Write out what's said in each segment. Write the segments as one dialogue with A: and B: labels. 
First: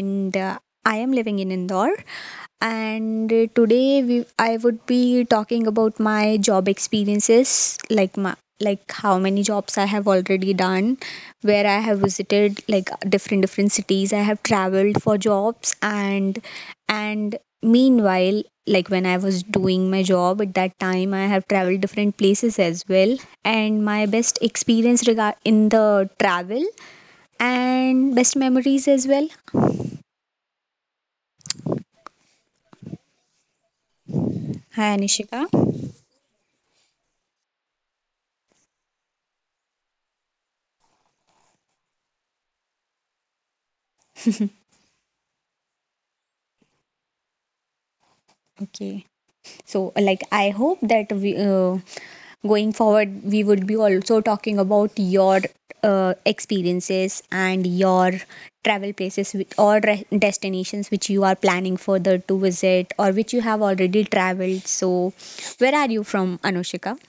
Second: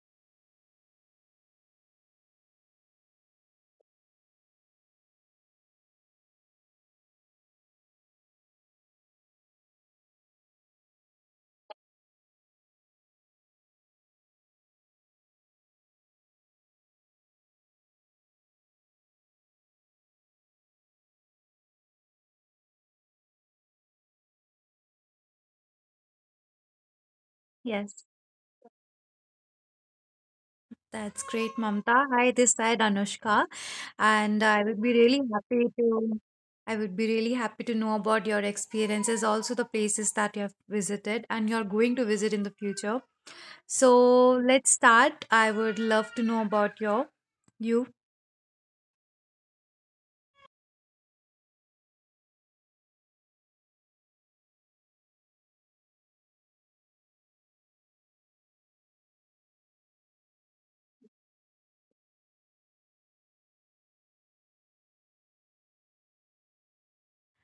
A: and I am living in Indore. I would be talking about my job experiences, like how many jobs I have already done, where I have visited, like different cities. I have traveled for jobs, and meanwhile, like when I was doing my job at that time, I have traveled different places as well. And my best experience regard in the travel
B: Yes,
A: and best memories as well.
B: that's great, Mamta. Hi, this side Anushka, and I would be
A: Hi,
B: really
A: Anishika.
B: happy to I would be really happy to know about your experiences, also the places that you have visited and you're going to visit in the future. So let's start. I would love to know about you.
A: Okay, so like I hope that we going forward we would be also talking about your experiences and your travel places with, or destinations which you are planning further to visit or which you have already traveled. So, where are you from, Anushika?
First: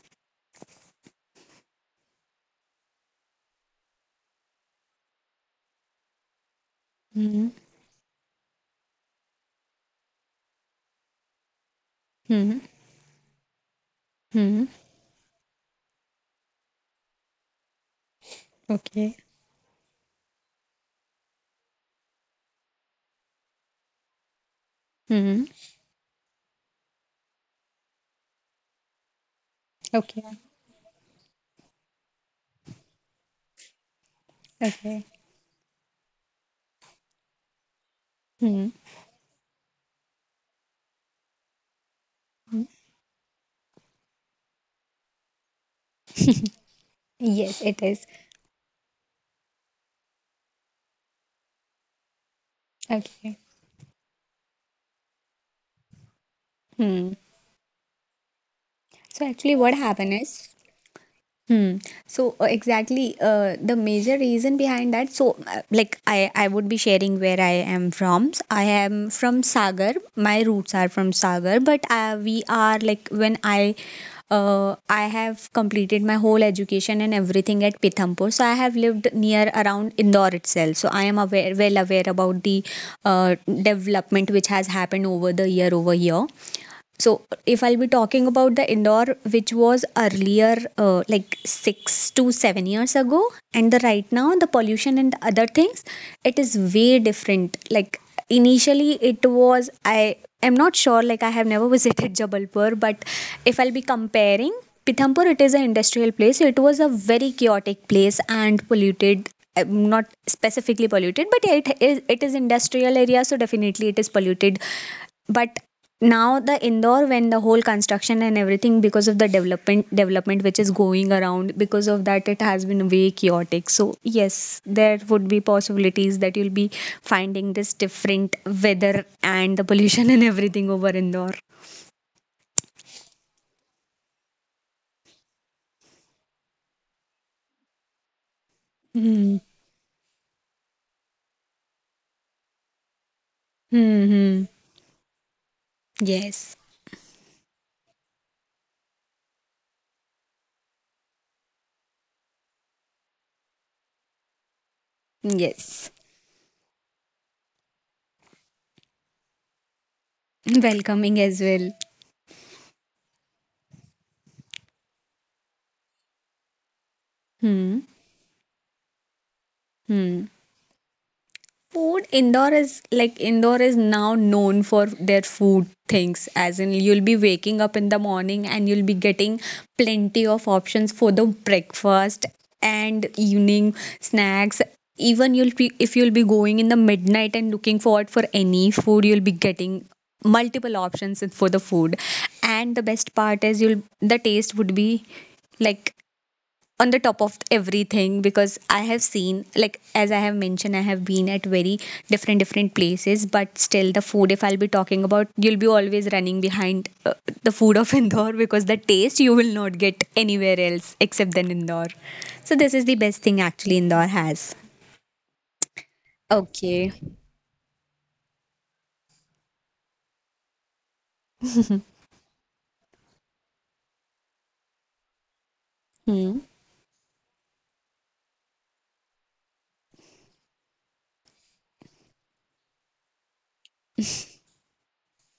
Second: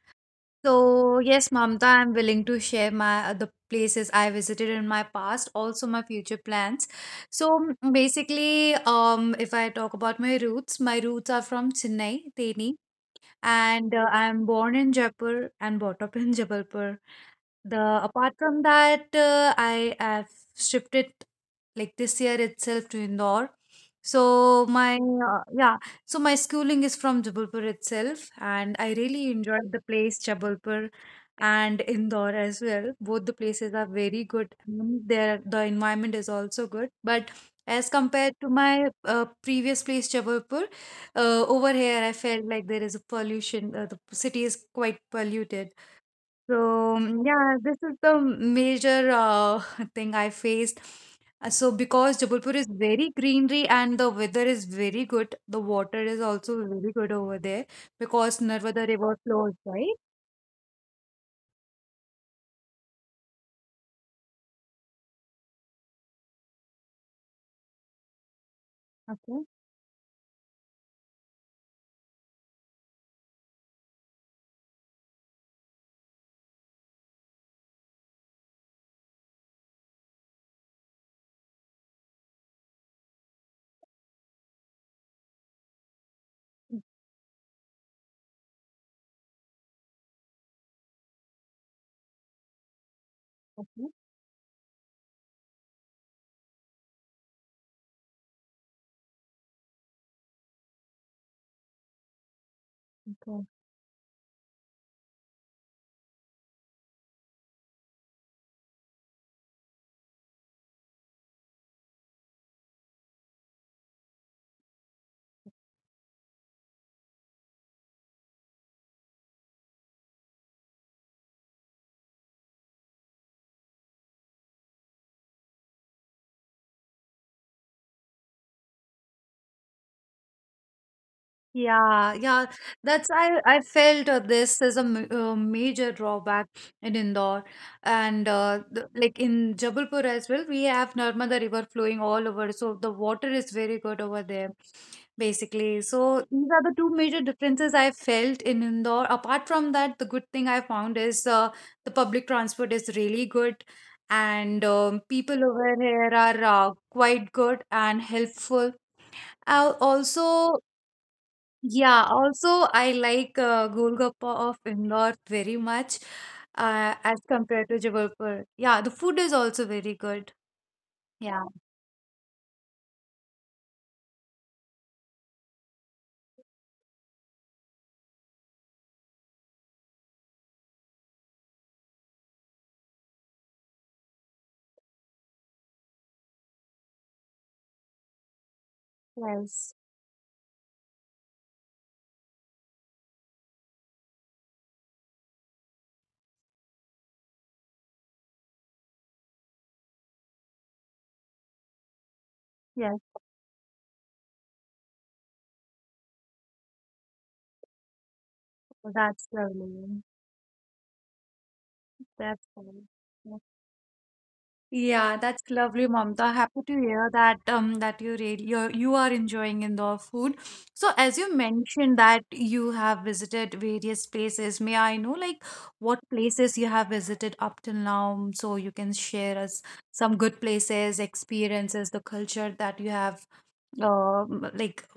B: So yes, Mamta, I'm willing to share my the places I visited in my past, also my future plans.
A: hmm
B: So basically, if I talk about my roots are from Chennai,
A: Hmm.
B: Teni, and I'm
A: Hmm.
B: born in Jaipur and brought up in Jabalpur. The Apart from
A: Okay.
B: that, I have shifted like this year itself to Indore. So my
A: Hmm.
B: Yeah, so my schooling is from Jabalpur itself, and I really enjoyed the place
A: Okay.
B: Jabalpur and Indore as well. Both the places are very good,
A: Okay.
B: and there, the environment is also good, but as compared to
A: Hmm.
B: my previous place Jabalpur, over here I felt like there is a pollution. The city is quite polluted, so,
A: Yes,
B: yeah,
A: it
B: this
A: is.
B: is the major thing I faced. So, because Jabalpur is very
A: Okay.
B: greenery and the weather is very good, the water is also
A: Hmm.
B: very good over there because Narmada
A: So
B: River
A: actually, what
B: flows,
A: happened
B: right?
A: is, hmm. The major reason behind that. I would be sharing where I am from. So, I am from
B: Okay.
A: Sagar. My roots are from Sagar, but we are like when I. I have completed my whole education and everything at Pithampur, so I have lived near around Indore itself. So I am aware, well aware about the uh, development which has happened over the year over here. So,
B: Mm,
A: if I'll be talking about the indoor, which was earlier, like 6 to 7 years ago, and the right now, the
B: Okay.
A: pollution and other things, it is way different. Like, initially, it was, I am not sure, like, I have never visited Jabalpur, but if I'll be
B: Okay.
A: comparing, Pithampur, it is an industrial place. So it was a very chaotic place and polluted. Not specifically polluted, but yeah, it is industrial area, so definitely it is polluted. But now the Indore, when the whole construction and everything, because of the development which is going around, because of that, it has been way chaotic. So yes, there would be possibilities that you'll be finding this different weather and the pollution and everything over Indore.
B: Yeah, yeah, that's, I felt, this is a m major drawback in Indore, and
A: hmm
B: like in Jabalpur as well, we have Narmada River flowing all over, so the water is very good
A: hmm
B: over
A: hmm.
B: there basically. So these
A: Yes.
B: are the two major differences I felt in Indore. Apart from that, the good thing I found is, the public transport is really good, and people over
A: Yes,
B: here are quite good and helpful. Also,
A: welcoming as well.
B: yeah, also I like Golgappa of Indore very much as compared to
A: hmm
B: Jabalpur. Yeah, the food is also very
A: hmm
B: good. Yeah.
A: Food indoor is like indoor is now known for their food things, as in you'll be waking up in the morning and you'll be getting plenty of options for the breakfast and evening snacks. Even you'll be, if you'll be going in the midnight and looking forward for any food, you'll be getting
B: Yes.
A: multiple options for the food. And the best part is you'll the taste would be like on the top of everything, because I have seen, like, as I have mentioned, I have been at very different places,
B: Yes,
A: but still the food, if I'll be talking about, you'll be always running behind, the food of indore, because the taste you will
B: that's
A: not get
B: lovely.
A: anywhere else except than indore. So this is
B: That's
A: the best
B: lovely.
A: thing actually indore has.
B: Yeah, that's lovely, Mamta.
A: Okay.
B: Happy to hear that, that you you are enjoying indoor food. So as you mentioned that you have visited various places, may I know, like,
A: Hmm.
B: what places you have visited up till now, so you can share us some good places, experiences, the culture that you have, like,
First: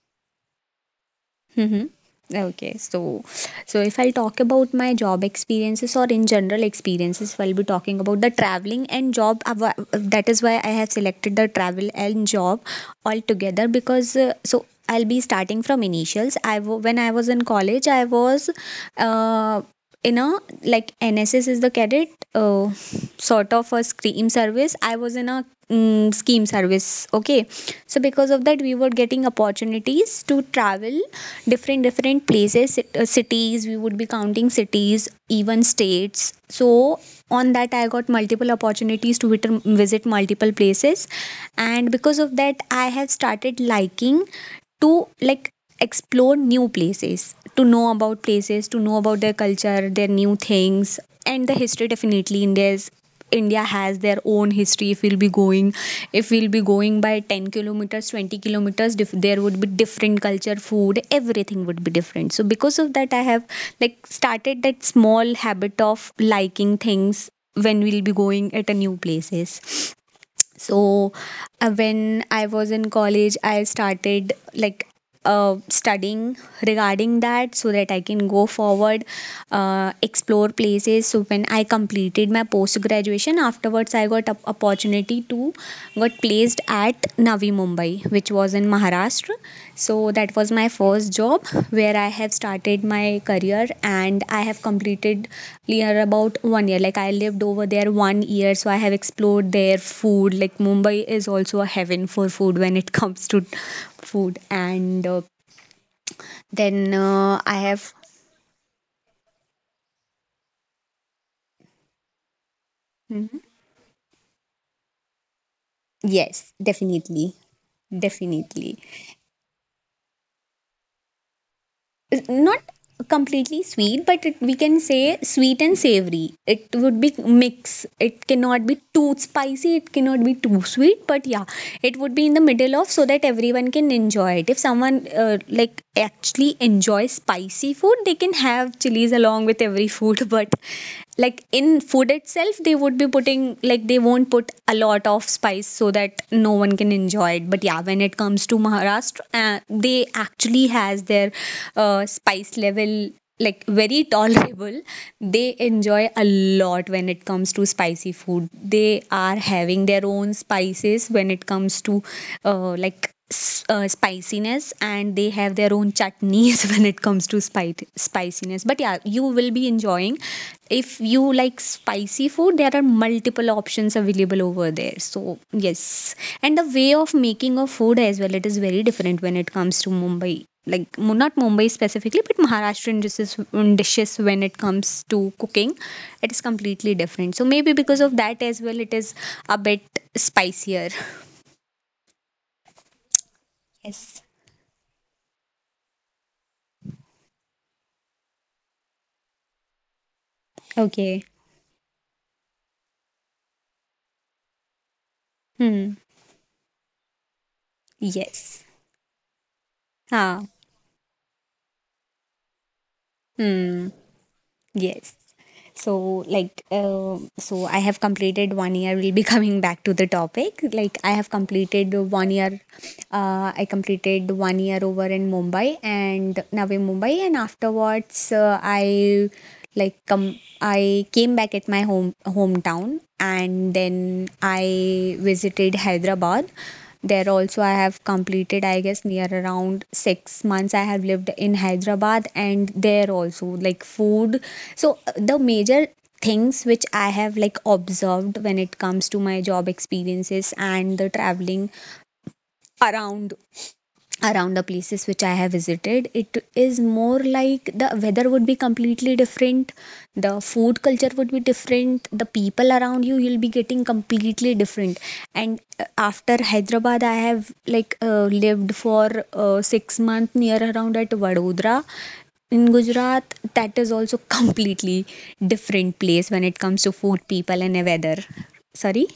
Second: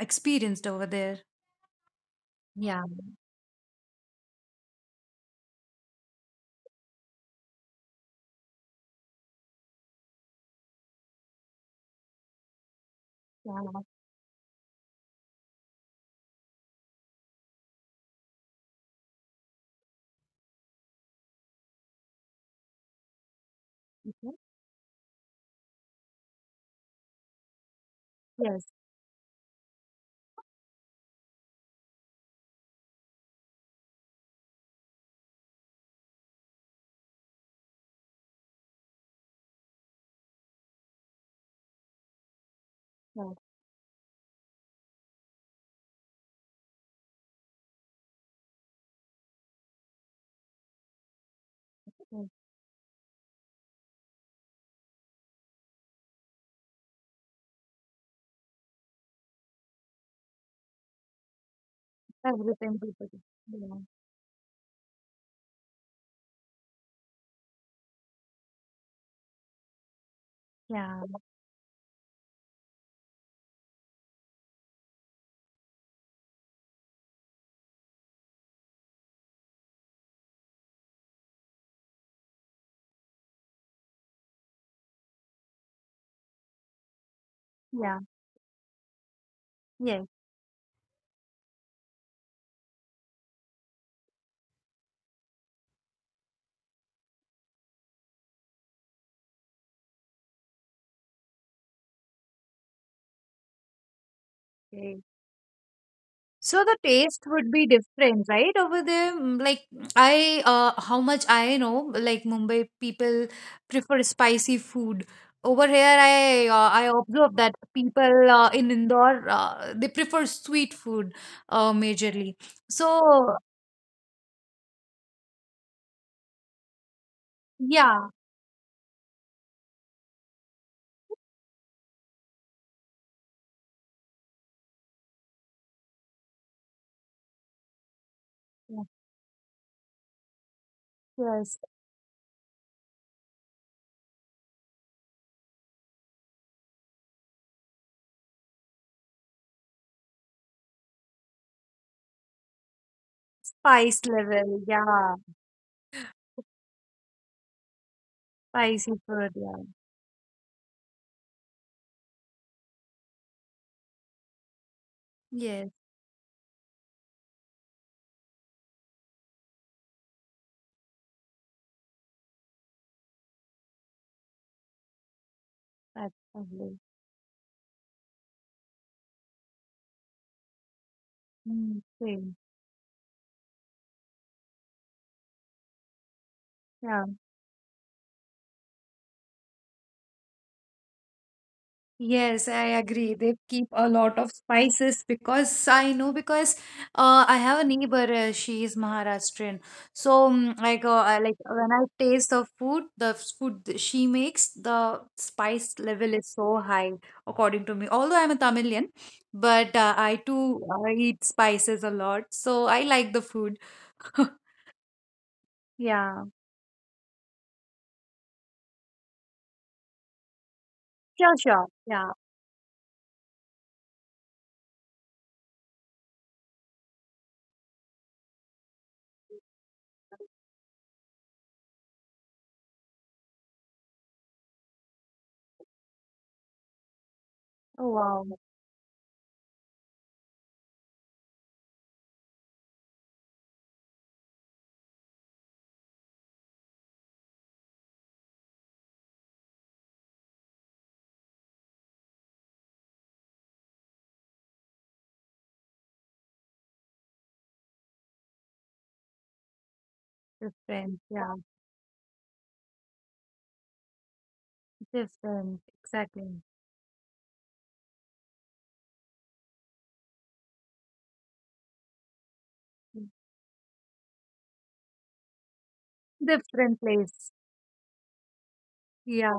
B: experienced over there.
A: Mhm. Okay,
B: Yeah.
A: so if I'll talk about my job experiences or in general experiences, if I'll be talking about the traveling and job. That is why I have selected the travel and job
B: Yeah.
A: altogether, because so I'll be starting from initials. When I was in college, I was uh, you know, like NSS is the cadet, uh, sort of a
B: Mhm.
A: scream service. I was in a scheme service. Okay, so because of
B: Yes.
A: that, we were getting opportunities to travel different places, cities. We would be counting cities, even states. So on that, I got multiple opportunities to visit multiple places, and because of that, I have
B: Yes.
A: started liking to like explore new places, to know about places, to know about their culture, their new things, and the history. Definitely,
B: Yes.
A: india has their own history. If we'll be going by 10 kilometers, 20 kilometers, there would be different culture, food, everything would be different. So because
B: Everything.
A: of that,
B: People
A: I
B: do.
A: have
B: Yeah.
A: like started that small habit of liking things when we'll be going at a new places. So when I was in college, I started like studying regarding that so that I can go forward, explore places. So when I completed my post graduation, afterwards, I got a opportunity to got placed at Navi
B: Yeah.
A: Mumbai, which was in Maharashtra.
B: Yeah.
A: So that was my first job where I have started my career and I have completed near about 1 year. Like I lived over there 1 year, so I have explored their food. Like Mumbai is also a heaven for food when it comes to food.
B: Yes.
A: And
B: So the taste
A: then
B: would be
A: I
B: different,
A: have,
B: right? Over there, like, how much I know, like Mumbai people
A: Mhm.
B: prefer spicy food. Over here, I
A: Yes,
B: observe that
A: definitely,
B: people in
A: definitely.
B: Indore they prefer sweet food, majorly.
A: Not
B: So,
A: completely sweet, but it, we can say sweet and savory. It would be
B: yeah,
A: mix. It cannot be too spicy, it cannot be too sweet, but yeah, it would be in the middle of, so that everyone can enjoy it. If someone, like, actually enjoys spicy food, they can
B: yes,
A: have chilies along with every food but
B: yes,
A: like in food itself, they would be putting, like, they won't put a lot of spice so that no one can enjoy it. But yeah, when it comes to maharashtra, they actually has their spice level, like
B: spice
A: very
B: level, yeah,
A: tolerable. They enjoy a lot when it comes to spicy food.
B: spicy food,
A: They
B: yeah,
A: are having their own spices when it comes to, spiciness, and they
B: yes,
A: have their own knees when it comes to spiciness. But yeah, you will be enjoying, if you like spicy food, there are multiple options available over there, so
B: that's
A: yes.
B: lovely.
A: And the way of making of food as well, it is very different when it comes to mumbai, like not mumbai
B: Same,
A: specifically, but maharashtrian dishes when it comes to cooking, it is
B: yeah.
A: completely different. So maybe because of that as well, it is a bit spicier.
B: Yes, I agree. They keep a lot of
A: Yes.
B: spices because I know, because I have a neighbor. She is Maharashtrian, so like, I like
A: Okay.
B: when I taste the food, the food she makes, the spice level is
A: Hmm.
B: so high according to me. Although I'm a Tamilian,
A: Yes.
B: but I too
A: Ah.
B: eat spices a lot, so I like the food.
A: Hmm. Yes.
B: Yeah,
A: So, like, so I have completed 1 year. We'll be coming back to the topic.
B: sure,
A: Like, I
B: sure.
A: have
B: Yeah.
A: completed 1 year. I completed 1 year over in Mumbai and now in Mumbai, and afterwards, I like come. I came back at my home hometown, and then I visited Hyderabad. There
B: Oh,
A: also, I
B: wow.
A: have completed, I guess, near around 6 months. I have lived in Hyderabad, and there also, like, food. So, the major things which I have like observed when it comes to my job experiences and the traveling around around the places which I have visited, it is more like the weather would be completely different, the
B: Different.
A: food
B: Yeah,
A: culture would be different, the people around you, you'll be getting completely different.
B: different.
A: And
B: Exactly.
A: after Hyderabad, I have like lived for 6 months near around at Vadodara in Gujarat. That is also completely different place when
B: Different
A: it comes to
B: place.
A: food, people, and weather. Sorry?
B: Yeah,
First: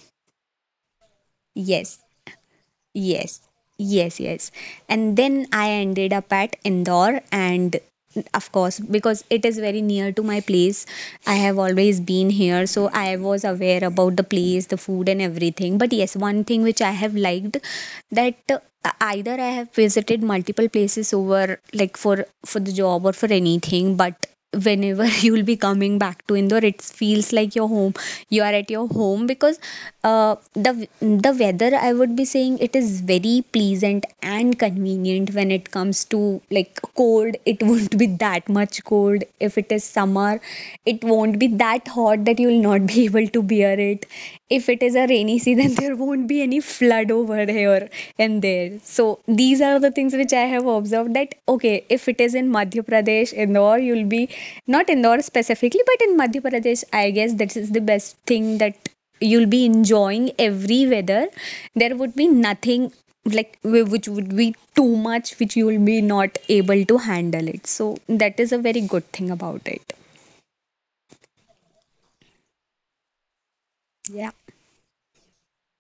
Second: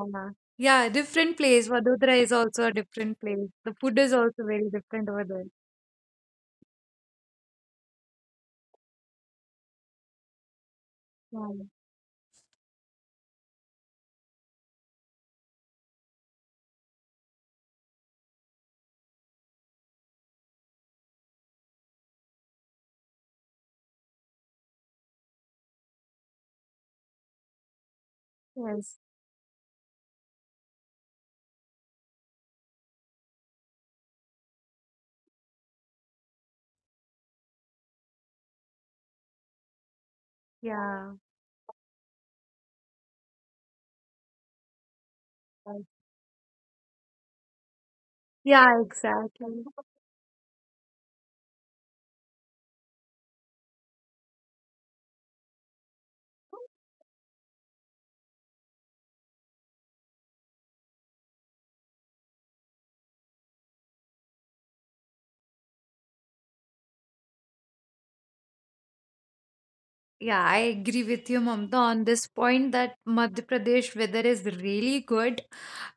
B: yeah, different place.
A: Yes.
B: Vadodara is also a different place.
A: Yes,
B: The food is
A: yes,
B: also
A: yes.
B: very different over
A: And
B: there.
A: then I ended up at Indore, and of course, because it is very near to my place, I
B: Yeah.
A: have always been here, so I was aware about the place, the food, and everything. But yes, one thing which I have liked, that either I have visited multiple places, over like for the job or for anything, but whenever you'll be coming back to Indore, it feels like your home. You are at your
B: Yes.
A: home, because the weather, I would be saying it is very pleasant and convenient when it comes to like cold. It won't be that much cold. If it is summer, it
B: Yeah.
A: won't be that hot that you'll not be able to bear it. If it is a rainy season there won't be any flood over here and
B: Yeah,
A: there. So
B: exactly.
A: these are the things which I have observed, that okay, if it is in madhya pradesh indore, you'll be not indore specifically, but in madhya pradesh, I guess, that is the best thing, that you'll be enjoying every weather, there would be nothing like which would be too much which you will be not able to handle it. So that is a very good thing about it.
B: Yeah, I agree with you, Mamta, on this point that Madhya Pradesh weather is
A: Yeah.
B: really good.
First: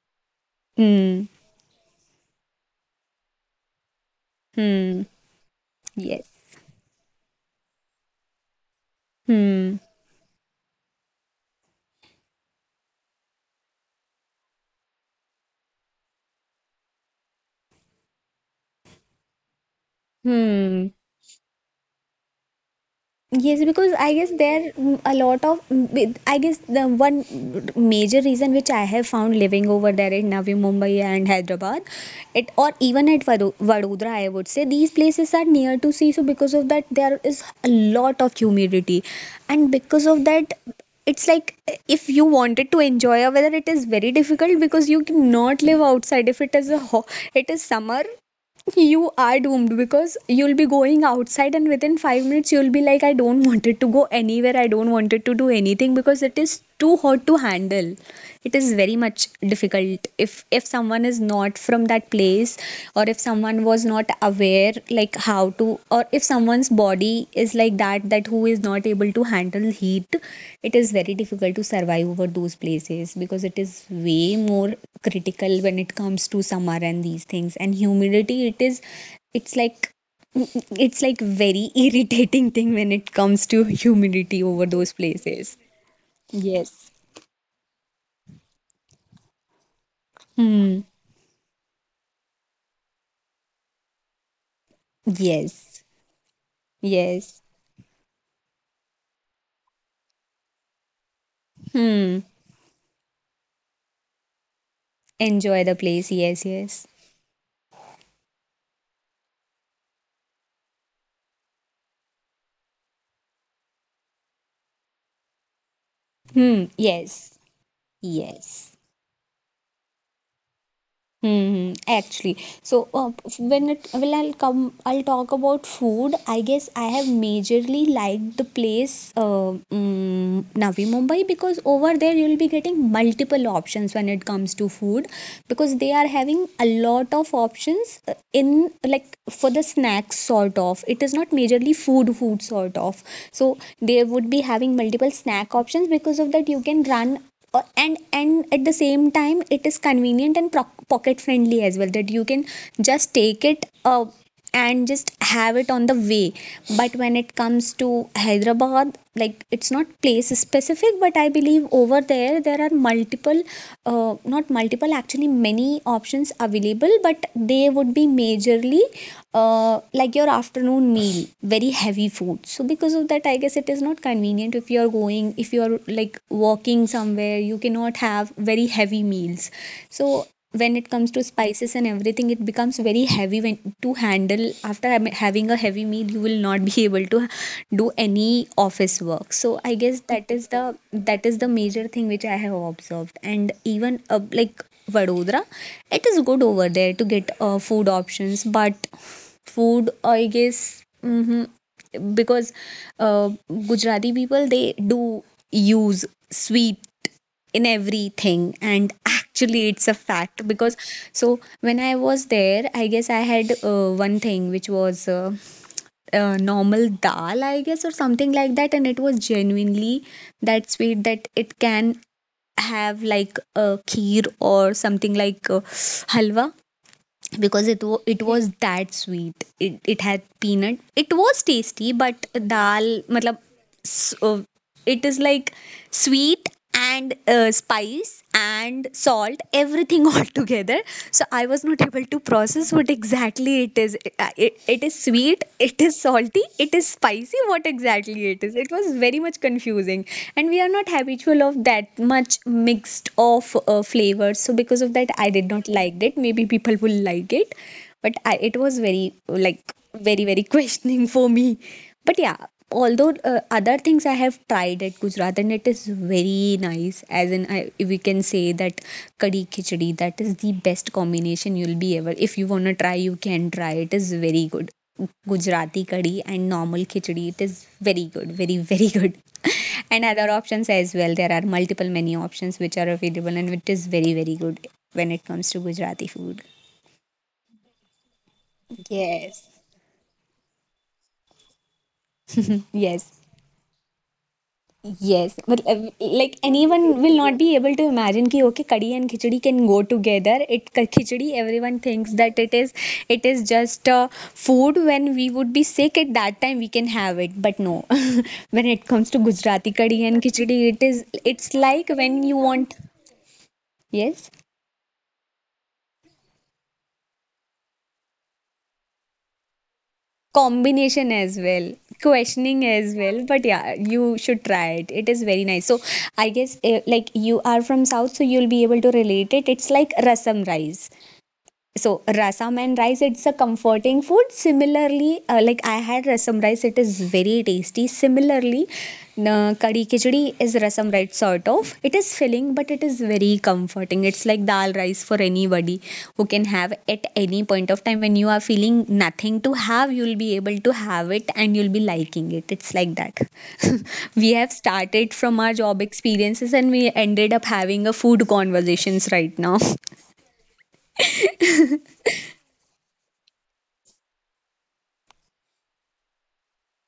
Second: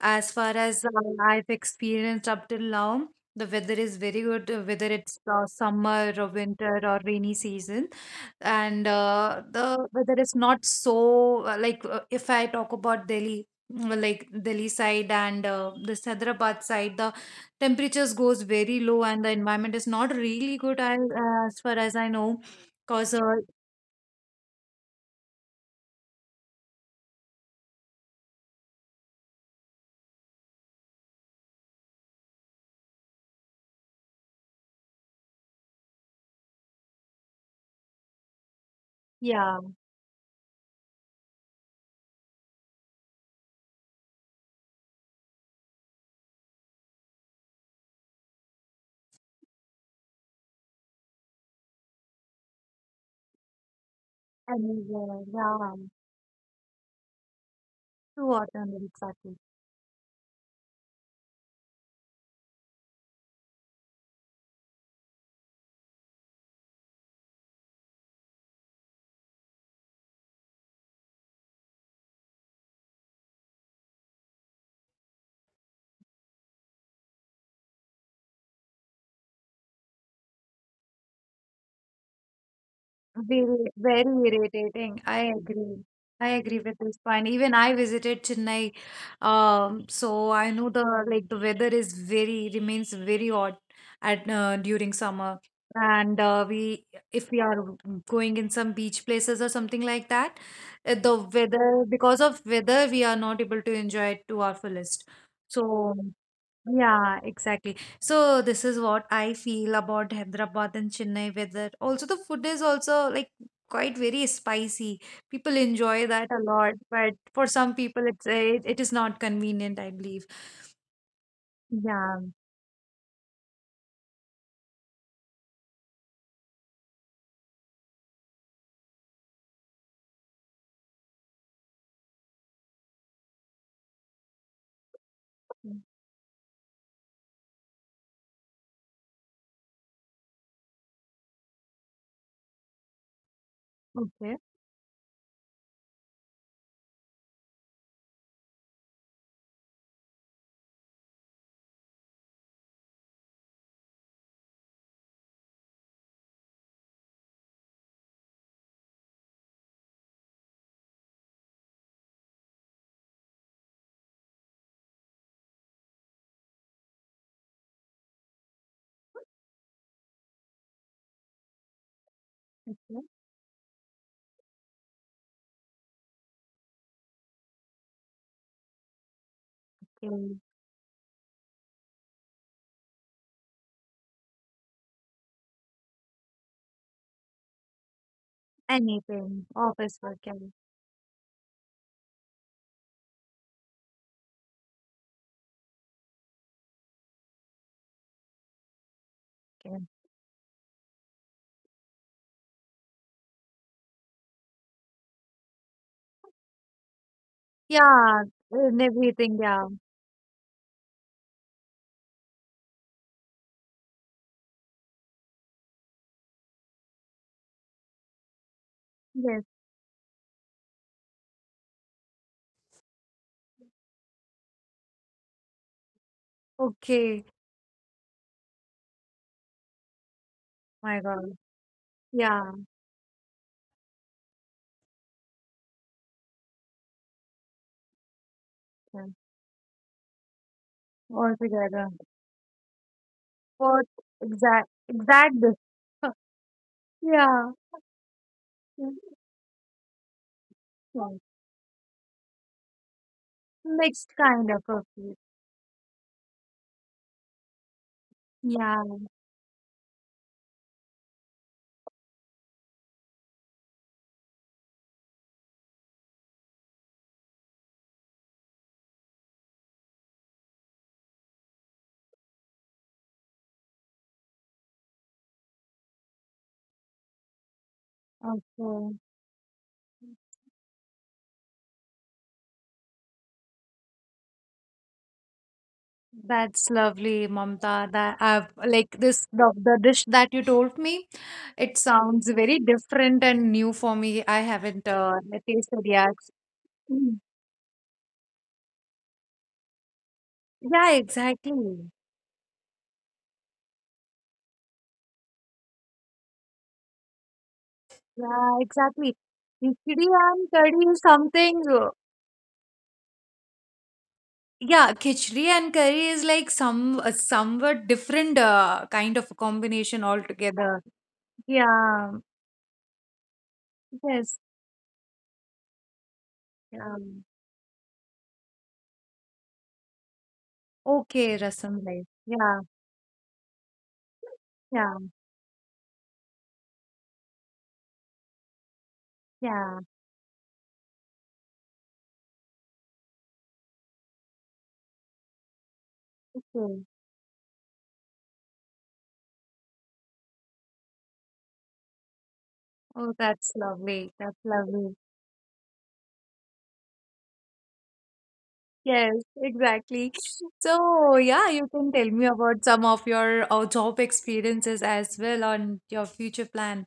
B: As far as
A: Hmm.
B: I've experienced up till now, the weather is very good, whether
A: Hmm.
B: it's summer or
A: Yes.
B: winter or rainy season. And
A: Hmm.
B: the weather is not so, like, if I talk about Delhi, like, Delhi side, and this Hyderabad side, the temperatures goes very low and the environment is not really good,
A: Hmm.
B: as far as I know. Because,
A: Yes, because I guess there a lot of I guess the one major reason which I have found living over there in Navi Mumbai and Hyderabad, it, or even at Vadodara, I would say these places are near to sea, so because of that there is a lot of humidity,
B: yeah.
A: and because of that it's like if you wanted to enjoy a weather, it is very difficult because you cannot live outside. If it is it is summer, you are doomed, because you'll be going outside and within 5 minutes you'll be like, I don't wanted to go anywhere, I don't
B: Anywhere,
A: wanted to do
B: yeah,
A: anything, because it is too hot to handle.
B: to
A: It is
B: autumn
A: very much
B: exactly.
A: difficult if someone is not from that place, or if someone was not aware, like how to, or if someone's body is like that, that who is not able to handle heat. It is very difficult to survive over those places because it is way more critical when it comes to summer and these things. And humidity, it's like it's like very irritating thing when it comes
B: Very,
A: to
B: very
A: humidity over those
B: irritating. I
A: places.
B: agree. I agree with
A: Yes.
B: this point. Even I visited Chennai, so I know,
A: Hmm.
B: the like, the weather is very, remains very hot at, during summer,
A: Yes,
B: and we
A: yes.
B: if we are going in some beach places or something like that, the weather,
A: Hmm,
B: because of weather, we are not able to enjoy it to our fullest.
A: enjoy the place.
B: So,
A: Yes, yes.
B: yeah, exactly. So this is what I feel about Hyderabad and Chennai weather. Also, the food is also, like, quite very spicy. People enjoy that
A: Hmm.
B: a lot, but
A: Yes,
B: for some people,
A: yes.
B: it is not convenient, I believe.
A: Hmm, actually,
B: Yeah.
A: so uh, when it well, I'll talk about food. I guess I have majorly liked the place, Navi Mumbai, because over there you'll be getting multiple options when it comes to food, because they are having a lot of options in, like, for the snacks sort of. It is not majorly food, food sort of. So they
B: Okay.
A: would be having multiple snack options, because of that you can run and at the same time it is convenient and pocket friendly as well, that you can just take it and just have it on the way. But when it comes to Hyderabad, like, it's not place specific, but I believe over there there are multiple not multiple, actually many options available, but they would be majorly like your afternoon meal, very heavy food. So because of that I guess it is not convenient, if you are going, if you are like walking somewhere, you cannot have very heavy meals. So
B: Okay.
A: when it comes to spices and everything it becomes very heavy when to handle. After having a heavy meal you will not be able to do any office work.
B: Anything.
A: So I guess
B: Office work.
A: that
B: Yeah.
A: is the that is the major thing which I have observed. And even like Vadodara. It is good over there to get food options, but food,
B: Okay.
A: I guess, because uh, Gujarati people they do use sweet in
B: Yeah.
A: everything. And
B: And everything.
A: actually
B: Yeah.
A: it's a fact, because so when I was there I guess I had one thing which was normal dal, I guess, or something like that, and it was
B: Yes.
A: genuinely that sweet that it can have like a kheer or something like halwa,
B: Okay.
A: because it was that sweet. It had peanut. It
B: My
A: was
B: God.
A: tasty, but
B: Yeah.
A: dal, matlab, s- uh, it is like sweet and spice and salt,
B: Yeah.
A: everything all together. So I was
B: All
A: not able to
B: together.
A: process what exactly it is.
B: What
A: It is
B: exact
A: sweet,
B: exact
A: it
B: this.
A: is salty, it is spicy, what
B: Yeah.
A: exactly it is, it was
B: Yeah.
A: very much confusing. And we are not habitual of that much mixed of flavors,
B: Mixed
A: so
B: kind
A: because
B: of
A: of
B: a
A: that I
B: food.
A: did not like it. Maybe people will like it, but it was
B: Yeah.
A: very, like, very very questioning for me. But yeah, although other things I have tried at Gujarat and it is very nice, as in we can say that kadhi khichdi, that is the best combination you'll be ever, if you want to try you can try, it is very good. Gujarati kadhi and normal khichdi, it is very good, very very
B: Okay.
A: good. And other options as well, there are multiple menu options which are available, and it is very very good when it comes to Gujarati food.
B: That's lovely, Mamta. That I've, like, this the,
A: Yes.
B: the dish that you told me. It sounds very
A: Yes.
B: different and new for me. I haven't
A: Yes, but
B: tasted yet.
A: like, anyone will
B: Mm.
A: not be able to imagine ki okay, kadi and khichdi can go together.
B: Yeah,
A: Khichdi, everyone
B: exactly.
A: thinks that it is just food. When we would be sick, at that time, we can have it. But no,
B: Yeah,
A: when it comes
B: exactly.
A: to Gujarati kadi
B: Khichdi
A: and
B: and
A: khichdi,
B: curry is
A: it's
B: something,
A: like when you want. Yes,
B: yeah, khichdi and curry is like somewhat different kind of a combination altogether.
A: combination as well,
B: Yeah.
A: questioning as well, but yeah, you
B: Yes.
A: should try it, it is very nice. So I guess
B: Yeah.
A: like you are from south, so you'll be able to relate it, it's like rasam rice.
B: Okay, rasam
A: So
B: rice.
A: rasam
B: Yeah,
A: and rice, it's a comforting food.
B: yeah,
A: Similarly like I had rasam rice, it is very tasty. Similarly
B: yeah.
A: kari khichdi is rasam rice sort of. It is filling but it is very comforting, it's like dal rice for anybody who can have
B: Okay.
A: at any point of time, when you are feeling nothing to have you'll be able to have it and you'll be liking it, it's like
B: Oh,
A: that.
B: that's lovely.
A: We
B: That's
A: have
B: lovely.
A: started from our job experiences and we ended up having a food conversations
B: Yes,
A: right now.
B: exactly. So, yeah, you can tell me about some of your job experiences as well on your future plan.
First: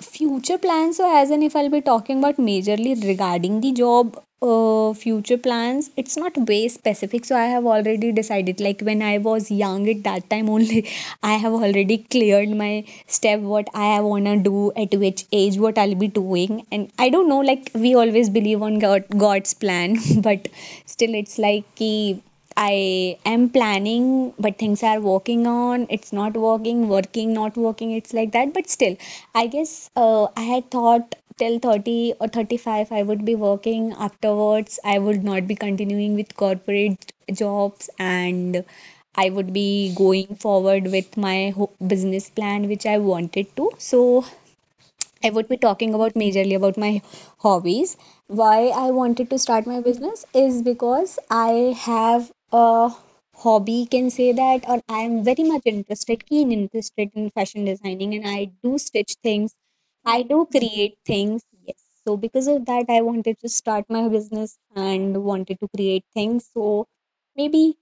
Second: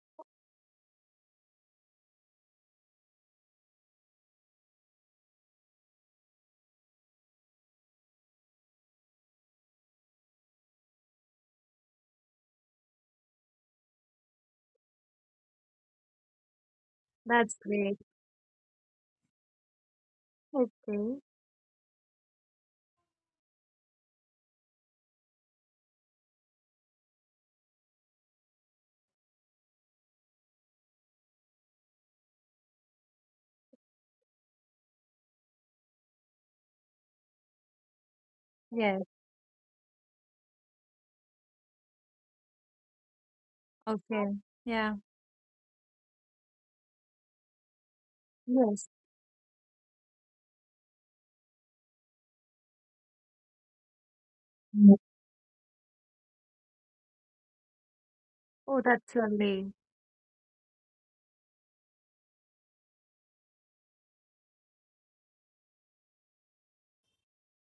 A: Future plans, so as in, if I'll be talking about majorly regarding the job, future plans, it's not way specific. So I have already decided, like when I was young at that time only, I have already cleared my step what I wanna do, at which age what I'll be doing. And I don't know,
B: That's
A: like we
B: great.
A: always believe on god, god's plan, but still
B: Okay.
A: it's like ki, I am planning, but things are working on. It's not working, working, not working. It's like that. But still, I guess I had thought till 30 or 35 I would be working. Afterwards, I would not be continuing with corporate jobs, and
B: Yes.
A: I would be going forward with my business plan, which I wanted to. So
B: Okay. Yeah.
A: I would be talking about majorly about my hobbies. Why I
B: Yes.
A: wanted to start my business is because I have a hobby, can say that, or I
B: Mm.
A: am very much interested, keen interested in fashion designing, and I do
B: Oh,
A: stitch
B: that's
A: things,
B: lovely.
A: I do create things. Yes. So because of that, I wanted to start my business and wanted to create things. So maybe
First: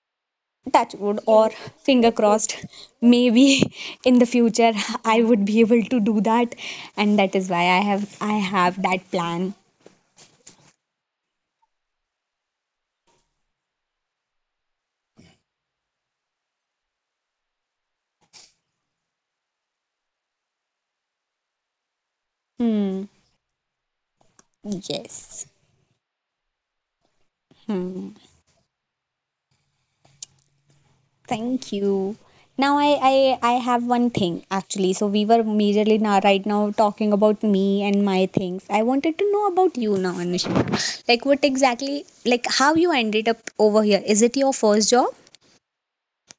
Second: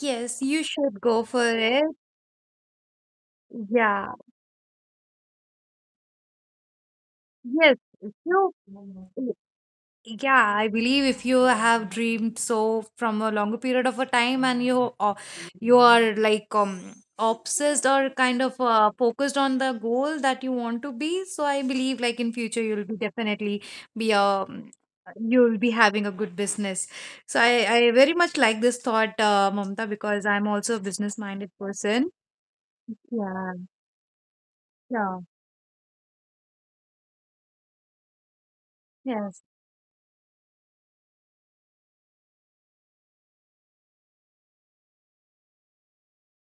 B: Yes, you
A: touch
B: should
A: wood,
B: go for
A: or
B: it.
A: finger crossed, maybe
B: Yeah.
A: in the future I would be able to do that. And that is
B: Yes.
A: why i have i
B: You.
A: have that plan.
B: Yeah, I believe if you have dreamed so from a longer period of a time, and you are, like, obsessed or kind of focused on the goal that you want to be, so I believe, like, in future you'll be
A: Hmm.
B: definitely be a you'll
A: Yes.
B: be having a good business. So I very
A: Hmm.
B: much like this thought, Mamta, because I'm also a business minded
A: Thank
B: person.
A: you. Now, I,
B: Yeah,
A: I i have one thing actually.
B: yeah,
A: So we were majorly now, right now, talking about me and my things, I wanted to
B: yes.
A: know about you now, Anushka. Like, what exactly, like how you ended up over here, is it your first job?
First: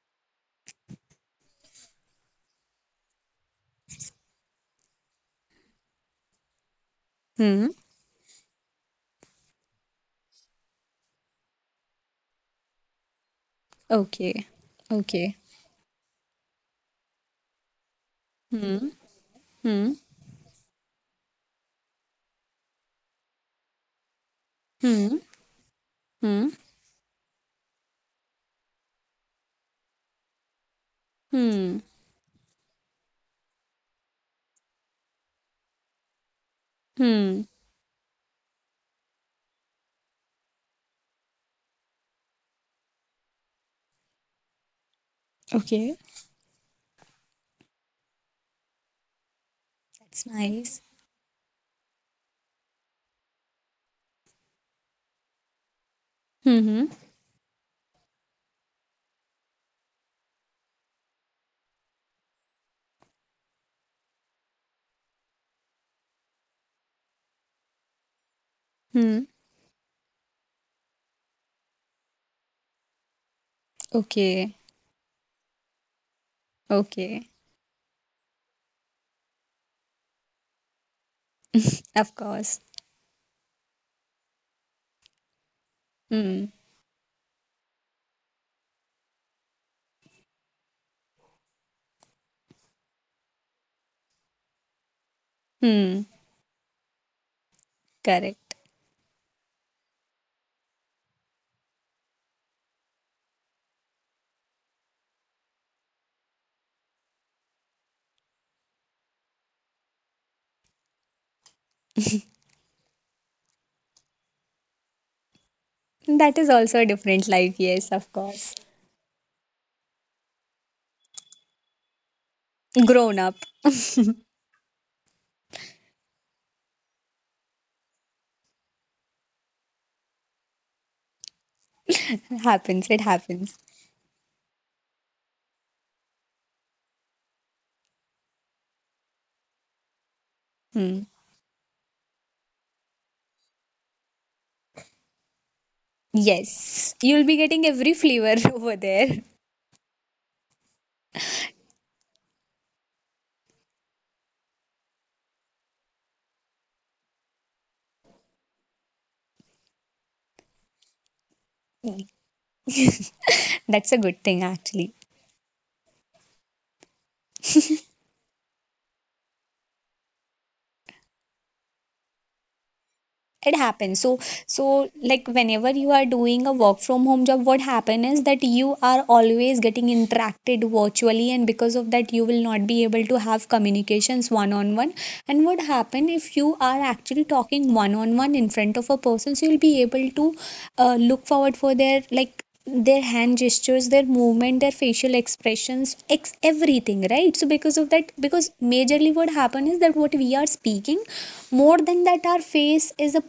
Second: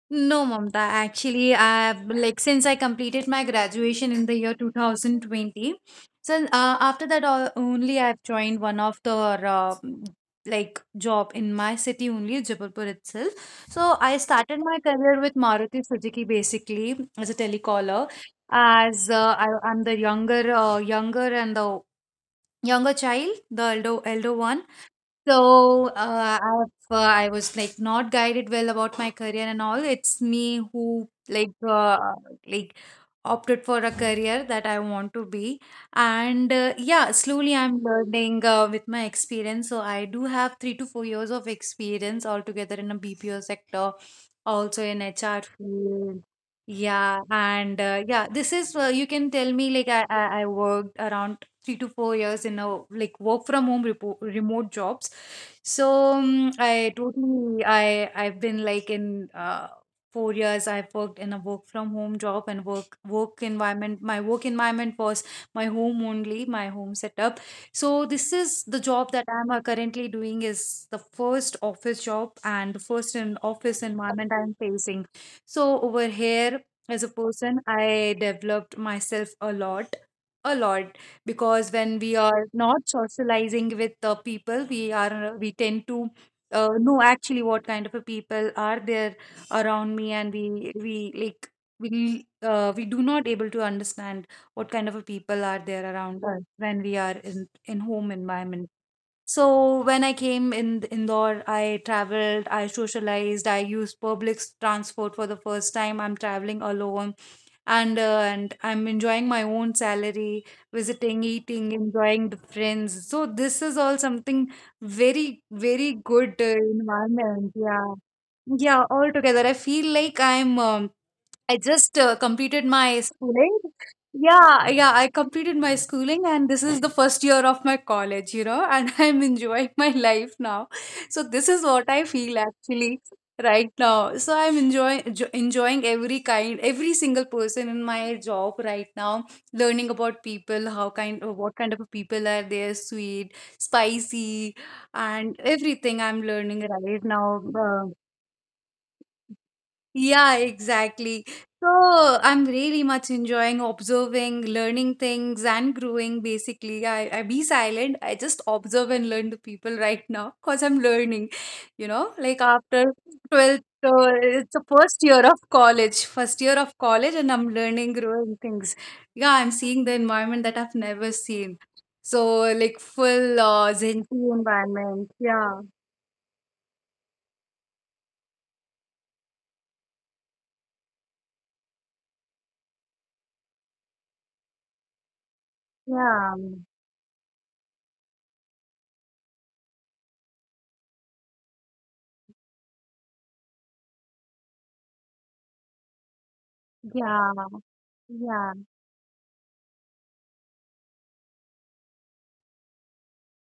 B: No, Mamta. Actually, I like, since I completed my graduation in the year 2020. So after that,
A: Hmm.
B: only I've joined one of the like, job in my city only, Jabalpur itself. So I
A: Okay.
B: started my career
A: Okay.
B: with Maruti Suzuki basically as a telecaller.
A: Hmm.
B: As I'm
A: Hmm.
B: the younger, younger and the younger child, the elder one.
A: Hmm.
B: So,
A: Hmm.
B: I was, like, not guided well about my career and all. It's me who,
A: Hmm.
B: like, opted for a career that I want to be, and yeah,
A: Hmm.
B: slowly I'm learning with my experience. So I do have 3 to 4 years of experience altogether in a BPO sector, also in HR
A: Okay.
B: field. Yeah, and yeah, this is, you can tell me, like, I
A: That's
B: I, I
A: nice.
B: worked around 3 to 4 years in a, like, work from home remote jobs. So,
A: Hmm.
B: I've been, like, in 4 years. I've worked in a work from home job and work environment. My work environment was my home only, my home setup. So this is the job
A: Hmm.
B: that I'm currently doing, is the first office job and the first in office environment
A: Okay.
B: I'm facing. So over here, as a
A: Okay.
B: person, I developed myself a lot, a lot, because when
A: Of
B: we are
A: course.
B: not socializing with the people, we tend to
A: Hmm.
B: know actually what kind of a people are there around me, and we like, we do not able to understand what kind of a people are there
A: Hmm.
B: around us when we are in home
A: Correct.
B: environment. So when I came in Indore, I traveled, I socialized, I used public transport. For the first time, I'm traveling alone, and and I'm enjoying my own salary, visiting, eating, enjoying the friends. So this is all something very, very
A: That
B: good
A: is also a different life,
B: environment.
A: yes,
B: Yeah,
A: of course.
B: yeah, all together. I feel like I just completed my
A: Grown up.
B: schooling. Yeah, yeah, I completed my schooling, and this is the first year of my college, and I'm enjoying my life now. So, this is what I feel
A: Happens.
B: actually
A: It happens.
B: right now. So, I'm enjoying, enjoying every kind, every single person in my job right now, learning about people, how
A: Hmm.
B: kind, what kind of people are there, sweet, spicy, and everything I'm learning
A: Yes.
B: right now.
A: You'll be getting
B: uh,
A: every flavor over there.
B: yeah, exactly. So I'm really much enjoying observing, learning things, and growing. Basically, I be silent. I just observe and learn to people right now because I'm learning. Like, after 12th,
A: That's a good
B: it's
A: thing,
B: the first
A: actually.
B: year of college, first year of college, and I'm learning, growing things. Yeah, I'm seeing the environment that I've never seen. So, like, full
A: It
B: Zen
A: happens, so
B: environment.
A: like
B: Yeah,
A: whenever you are doing a work from home job, what happen is that you are always getting interacted virtually, and because of that you will not be able to have communications one on one. And what happen,
B: yeah,
A: if you are actually talking one on one in front of a person, so you'll be able to look forward for their, like their hand gestures, their movement, their facial expressions, everything,
B: yeah,
A: right? So because of that,
B: yeah.
A: because majorly what happen is that what we are speaking, more than that our face is a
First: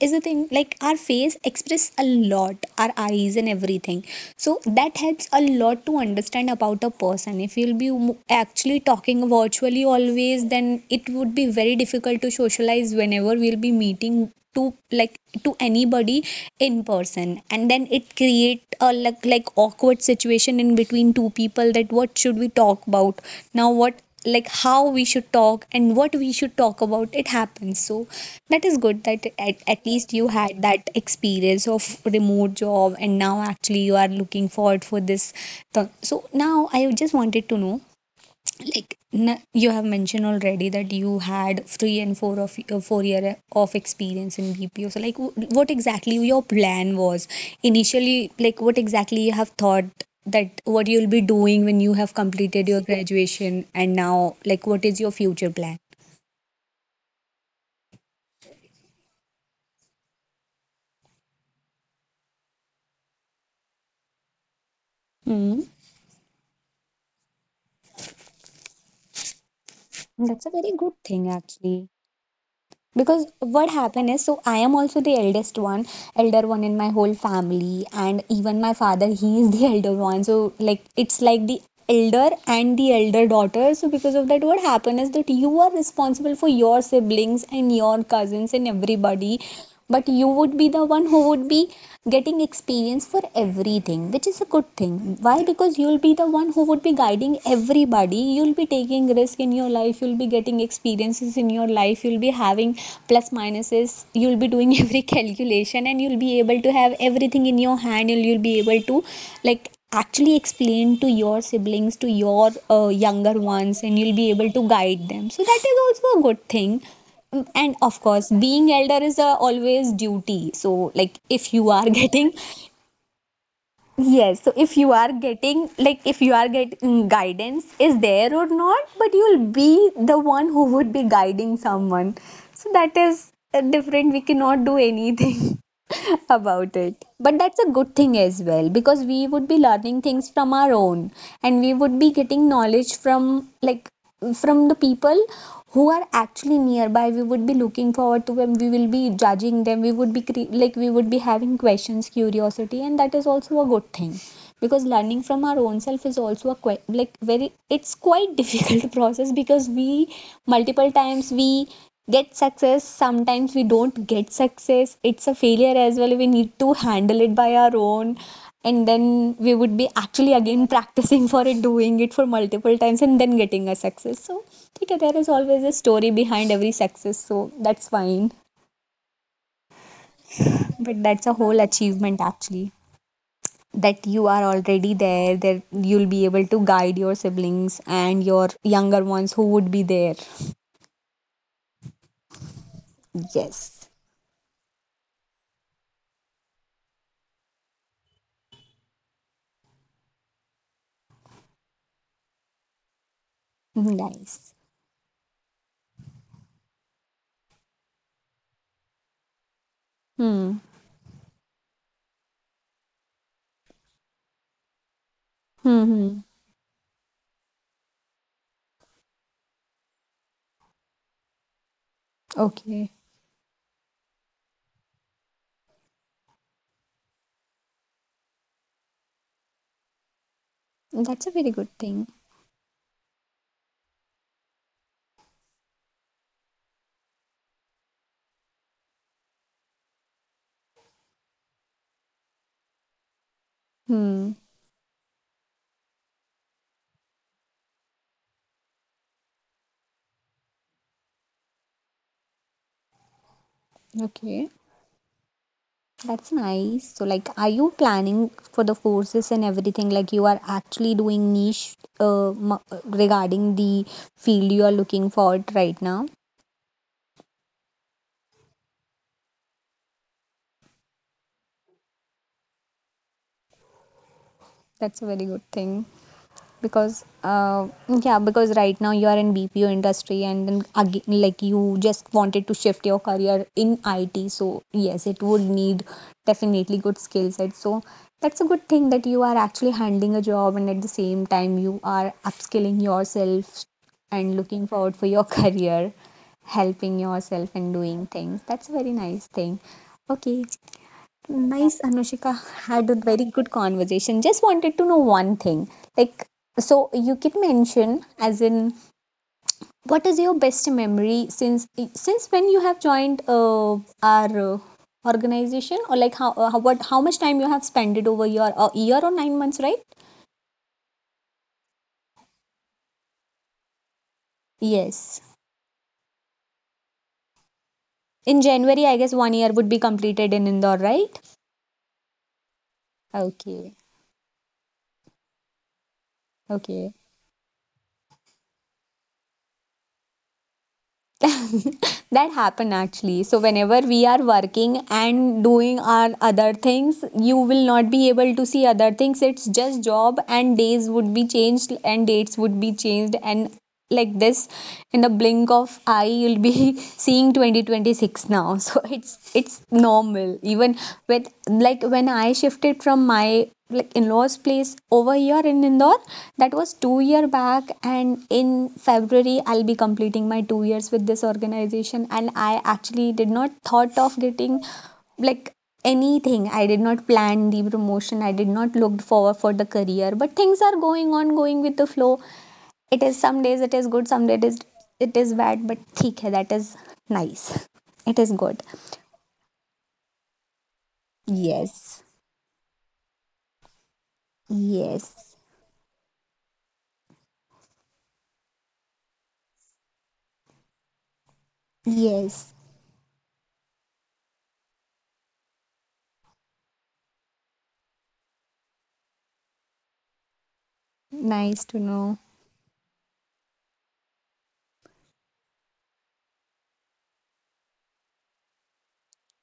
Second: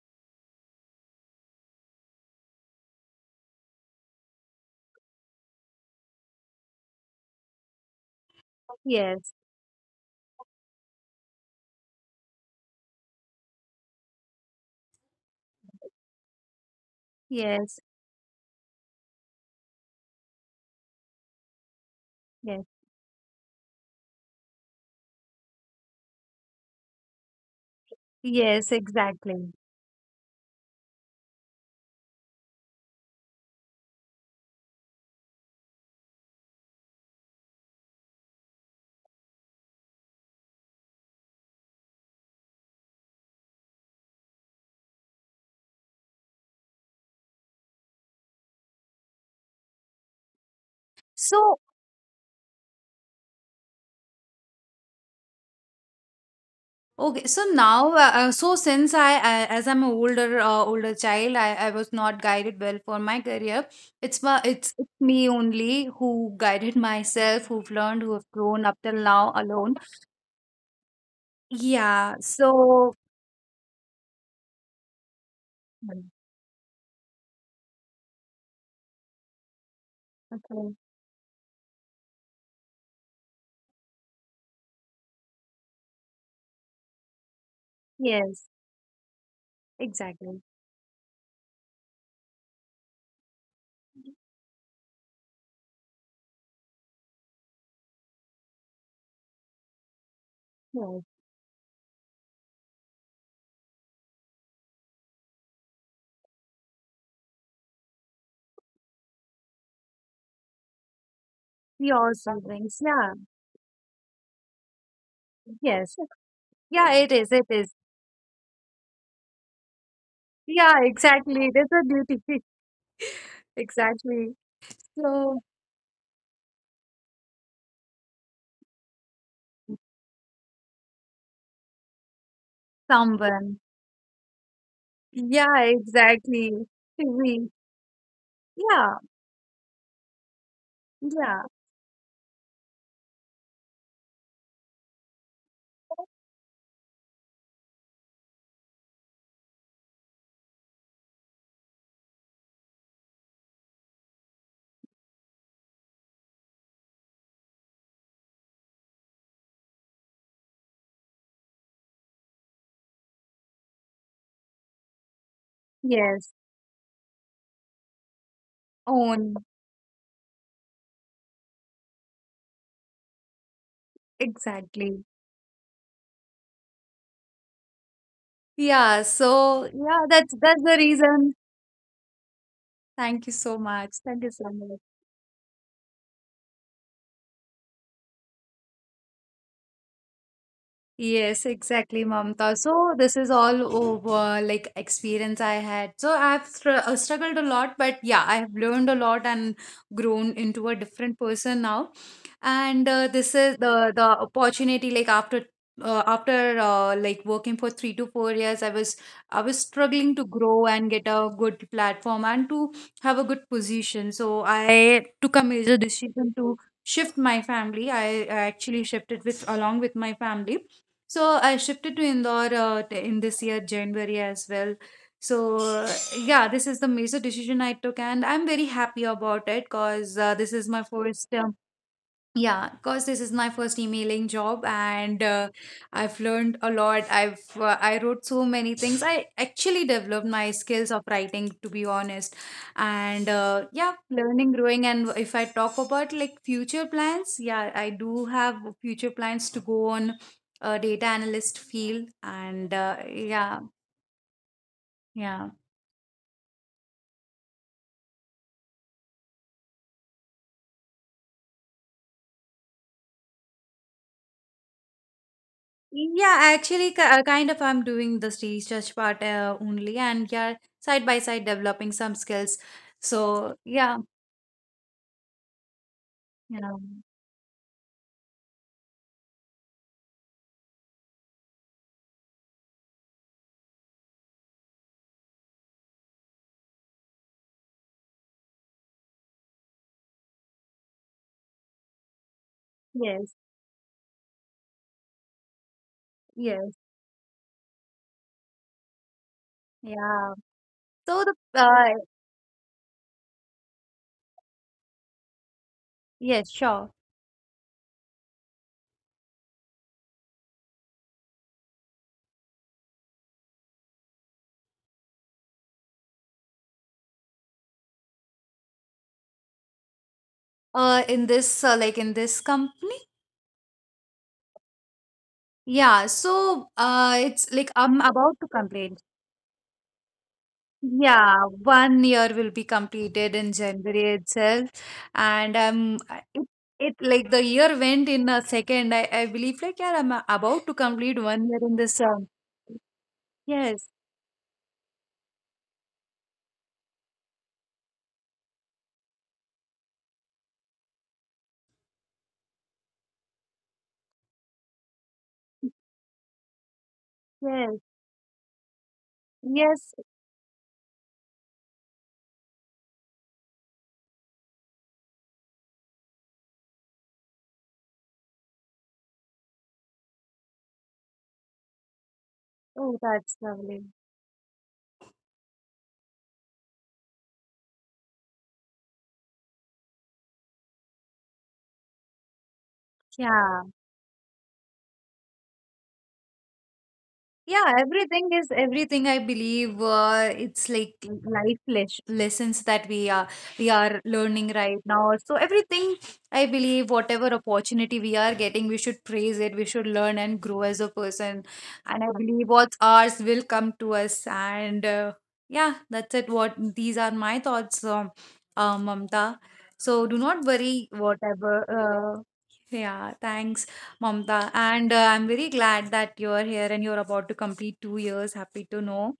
A: is a thing, like our face express a lot, our eyes and everything, so that helps a lot to understand about a person. If you'll be actually
B: Yes.
A: talking virtually always, then it would be very difficult to socialize, whenever never will be meeting to, like, to anybody in person. And
B: Yes,
A: then it create a like awkward situation in between two people, that what should we
B: yes,
A: talk about now, what, like how we should talk and what we should talk about. It happens. So that is
B: yes,
A: good that at,
B: exactly.
A: at least you had that experience of remote job, and now actually you are looking forward for this. So now I just wanted to know, like you have mentioned already that you had three and four of 4 year of experience in BPO, so like what exactly your plan was initially, like what exactly you have thought that what you'll be doing
B: So,
A: when you have completed your graduation, and now like what is your future plan.
B: okay, so now, since I as I'm an older, older child, I was not guided well for my career. It's
A: Hmm.
B: me only who guided myself, who've learned, who have grown up till now alone.
A: That's a very good thing, actually.
B: Yeah,
A: Because
B: so,
A: what happened is, so I am also the eldest one, elder one
B: Mm,
A: in my whole family, and even my father he is the elder one. So like it's
B: okay,
A: like the elder and the elder daughter. So because of that, what happened is that you are responsible for your siblings and your cousins and
B: yes,
A: everybody, but you would be
B: exactly.
A: the one who would be getting experience for everything, which is a good thing. Why? Because you'll be the one who would be guiding everybody. You'll be taking risk in your life, you'll be getting
B: Yes,
A: experiences in your life, you'll be having plus minuses, you'll be doing every calculation, and you'll be able to have everything in your hand, and you'll be able to like actually explain to your siblings, to
B: your
A: your
B: siblings,
A: younger
B: yeah,
A: ones, and you'll be able to guide them. So that is also a
B: yes,
A: good thing.
B: yeah, it is,
A: And
B: it
A: of
B: is.
A: course being elder is a always duty, so
B: Yeah,
A: like if you
B: exactly.
A: are
B: It is a
A: getting,
B: duty,
A: yes, so
B: exactly.
A: if you are getting,
B: So,
A: like if you are getting guidance is there or not, but you'll be the one who would be guiding someone. So that is
B: someone.
A: different, we cannot do anything
B: Yeah, exactly.
A: about it. But that's
B: We,
A: a good thing as well, because
B: yeah,
A: we would be learning things from our own, and
B: yeah,
A: we would be getting knowledge from like, from the people who are actually nearby. We would be looking forward to them, we will be judging them, we would be like we would be having questions, curiosity, and that is also a good thing. Because learning from our own self is also a quite like very, it's quite difficult process, because we multiple times we get success, sometimes we don't get success, it's a failure as well, we
B: yes,
A: need to handle it by our own. And
B: own,
A: then we would be actually again practicing for it, doing it for multiple times and then getting a success. So okay,
B: exactly.
A: there is always a story behind every success, so that's fine.
B: Yeah, so yeah, that's the
A: But that's a
B: reason.
A: whole achievement actually,
B: Thank you so
A: that
B: much.
A: you are
B: Thank you so
A: already
B: much.
A: there, that you'll be able to guide your siblings and your younger ones who would be there.
B: Yes, exactly, Mamta. So this is
A: Yes.
B: all over like experience I had. So I've struggled a lot, but yeah, I have learned a lot and grown into a different person now. And this is
A: Hmm,
B: the
A: nice.
B: opportunity like after like working for 3 to 4 years, I was struggling to
A: Hmm,
B: grow and get a good platform and to have a good position. So I took a
A: hmm.
B: major
A: Hmm.
B: decision to shift my family. I actually shifted with along with my family, so I shifted to Indore
A: Okay.
B: in this year, January as well. So yeah, this is the major decision I took, and I'm very happy about it because this is my
A: That's a
B: first
A: very good thing.
B: yeah, because this is my first emailing job, and I've learned a lot. I wrote so many things. I actually developed my skills of writing, to be honest. And yeah,
A: Hmm.
B: learning, growing, and if I talk about like future plans, yeah, I do have future plans to go on a data analyst field, and yeah,
A: Okay.
B: yeah.
A: That's nice. So, like, are you planning for the courses and everything? Like, you are actually doing niche regarding the field you are looking for right now?
B: Yeah, actually, kind of, I'm doing the research part only, and yeah, side by side developing some skills. So yeah,
A: That's a very good thing,
B: yeah,
A: because yeah, because right now you are in BPO industry, and then again like you just wanted to shift your career in IT, so yes, it would need definitely good skill set. So that's a good thing, that you are actually handling a job and at the same time you are upskilling
B: yes,
A: yourself and looking forward for your career,
B: yes,
A: helping yourself and doing things. That's a very nice thing. Okay.
B: yeah. So the
A: Nice,
B: uh,
A: Anushika. Had a very good conversation. Just wanted to know one thing. Like,
B: yes,
A: so
B: sure.
A: you can mention, as in, what is your best memory since when you have joined our organization, or like how much time you have spent over your a year or 9 months, right?
B: In this like in this company,
A: Yes.
B: yeah. So it's like I'm about
A: In
B: to
A: January, I
B: complain.
A: guess one year would be completed in Indore, right?
B: Yeah, 1 year will be completed in
A: Okay.
B: January itself, and it,
A: Okay.
B: it like the year went in a second. I believe like yeah, I'm about to complete 1 year in this.
A: That happen actually, so whenever
B: Yes,
A: we are working and doing our other things, you will not be able to see other things, it's just job, and days would be changed and dates would be changed and like this, in the blink of eye you'll be seeing
B: yes,
A: 2026 now. So it's
B: yes.
A: normal even with like, when I shifted from my like in-laws place over here in Indore, that was 2-year back, and in February I'll be completing my 2 years with this organization. And I
B: Oh,
A: actually did
B: that's
A: not
B: lovely.
A: thought of getting like anything, I did not plan the promotion, I did not look forward for the career, but things are going on, going with the flow. It is, some days
B: Yeah.
A: it is good, some days it is, it is bad, but theek hai, that is nice,
B: Yeah,
A: it is
B: everything is
A: good.
B: everything. I believe it's like life
A: Yes.
B: lessons that we are learning right now.
A: Yes.
B: So everything, I believe, whatever opportunity we are getting, we should praise it. We should learn and grow as a person. And I
A: Yes.
B: believe what's ours will come to us. And yeah, that's it. What these are my thoughts, Mamta. So do not worry.
A: Nice to
B: Whatever.
A: know.
B: Yeah. Thanks. Mamta, and I'm very glad that you're here and you're about to complete 2 years. Happy to know.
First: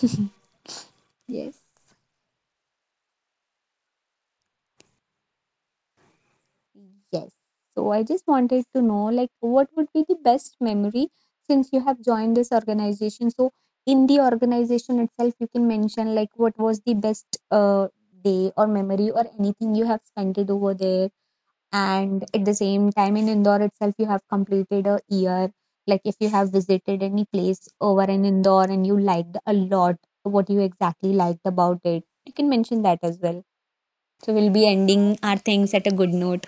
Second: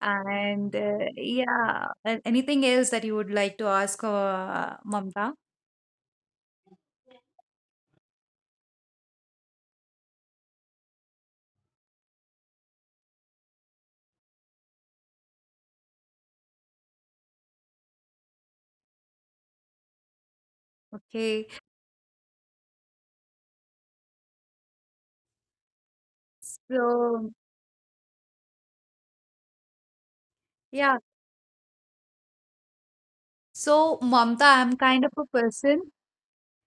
B: And
A: Yes.
B: yeah, anything else that you would like to ask, Mamta?
A: Yes. So I just wanted to know, like, what would be the best memory since you have joined this organization? So in the organization itself, you can mention like what was the best uh, day or memory or anything you have spent it over there.
B: Okay.
A: And at the same time, in Indore itself, you have completed a year. Like if you have visited
B: So,
A: any place over in Indore and you liked a lot, what you
B: yeah.
A: exactly liked about it, you can mention that as well.
B: So, Mamta,
A: So we'll
B: I'm
A: be
B: kind of a
A: ending our
B: person.
A: things at a good note.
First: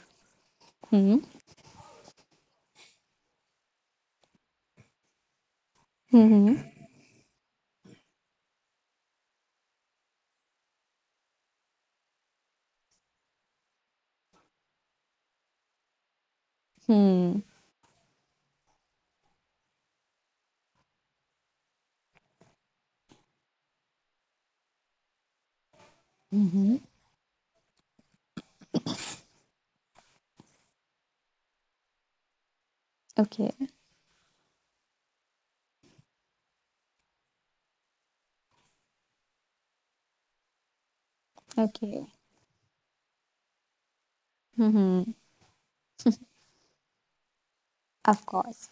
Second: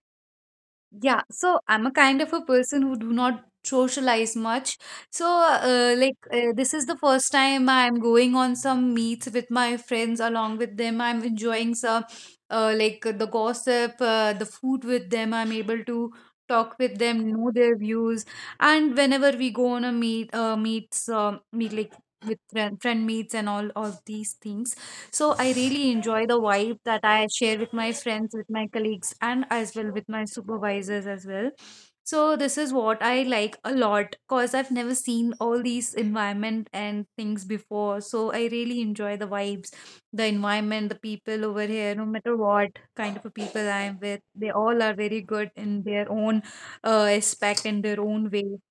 A: Hmm.
B: Yeah, so I'm a kind of a person who do not socialize much. So
A: Hmm. Hmm.
B: this is the first time I'm going on some meets with my friends along with them. I'm enjoying some the gossip, the food with them. I'm able to talk with them,
A: Hmm.
B: know their views. And whenever we go on a meet meets meet like with friend meets and all these things, so I really enjoy the
A: Hmm, hmm.
B: vibe that I share with my friends, with my colleagues, and as well with my supervisors as well. So this is what I like
A: Okay.
B: a lot because I've never seen all these environment and things before. So I really enjoy the vibes, the environment, the people over here, no
A: Okay.
B: matter what kind of a people I am with, they
A: Hmm,
B: all are
A: hmm.
B: very good in their own aspect in their
A: Of
B: own way.
A: course.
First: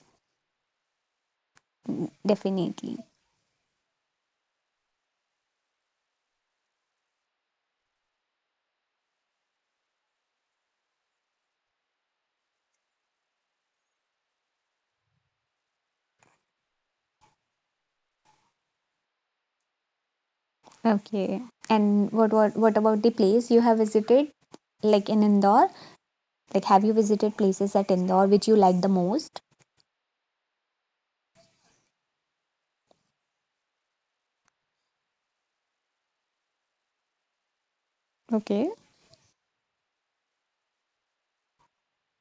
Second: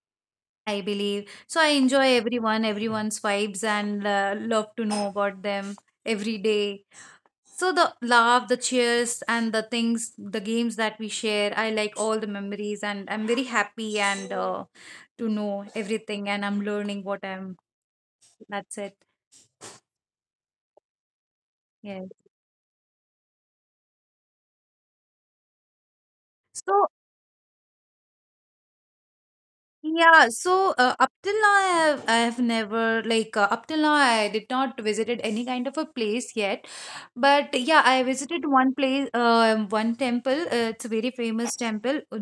B: I believe. So I
A: Mm,
B: enjoy everyone,
A: definitely.
B: everyone's vibes, and love to know about them every day, so the love, the cheers, and the things, the games that we share, I like all the memories, and I'm very happy and to know everything, and I'm learning what I'm. That's it.
A: Okay.
B: Yes.
A: And what about the place you have visited? Like in Indore? Like, have
B: So
A: you visited places at Indore which you like the most?
B: yeah, so up till now I have never like up till now I did not visited any kind of a place yet. But yeah, I visited
A: Okay.
B: one place, one temple. It's a very famous temple,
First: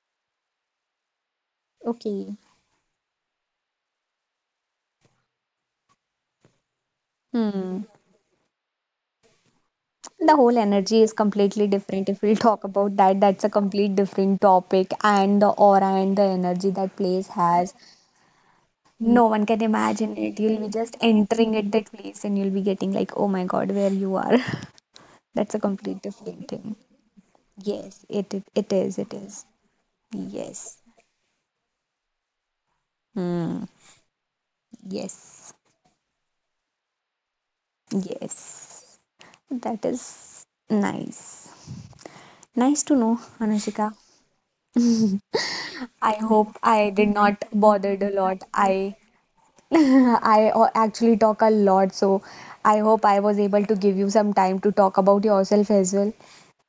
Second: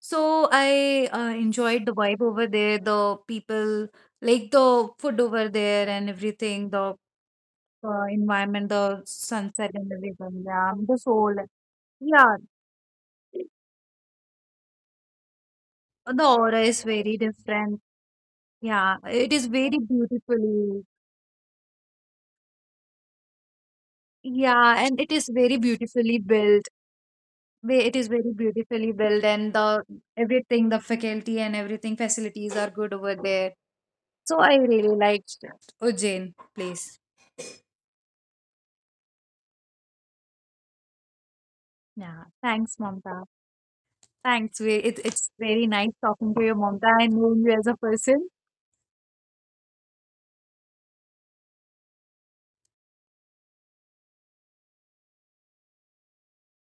B: so I enjoyed the vibe
A: Okay.
B: over there, the people, like the food over there and everything, the
A: Hmm.
B: environment, the sunset and
A: The
B: everything.
A: whole
B: Yeah, the
A: energy is
B: soul.
A: completely different. If
B: Yeah,
A: we'll talk about that, that's a complete different topic. And the aura and the
B: the aura
A: energy
B: is
A: that
B: very
A: place has,
B: different. Yeah,
A: no
B: it
A: one
B: is
A: can
B: very
A: imagine it. You'll be
B: beautiful.
A: just entering at that place and you'll be getting like, oh my god, where you are.
B: Yeah, and it is
A: That's
B: very
A: a complete
B: beautifully
A: different
B: built.
A: thing.
B: It
A: Yes,
B: is
A: it
B: very
A: it, it
B: beautifully
A: is, it
B: built,
A: is.
B: and the everything, the
A: Yes.
B: faculty and everything, facilities are good over there.
A: Hmm.
B: So I really liked
A: Yes.
B: Ujjain place.
A: Yes. That is nice.
B: Yeah, thanks,
A: Nice to know,
B: Mamta.
A: Anushika.
B: Thanks. It, it's very nice
A: I
B: talking to you,
A: hope I
B: Mamta,
A: did
B: and knowing
A: not
B: you as a
A: bothered a
B: person.
A: lot. I actually talk a lot, so I hope I was able to give you some time to talk about yourself as well,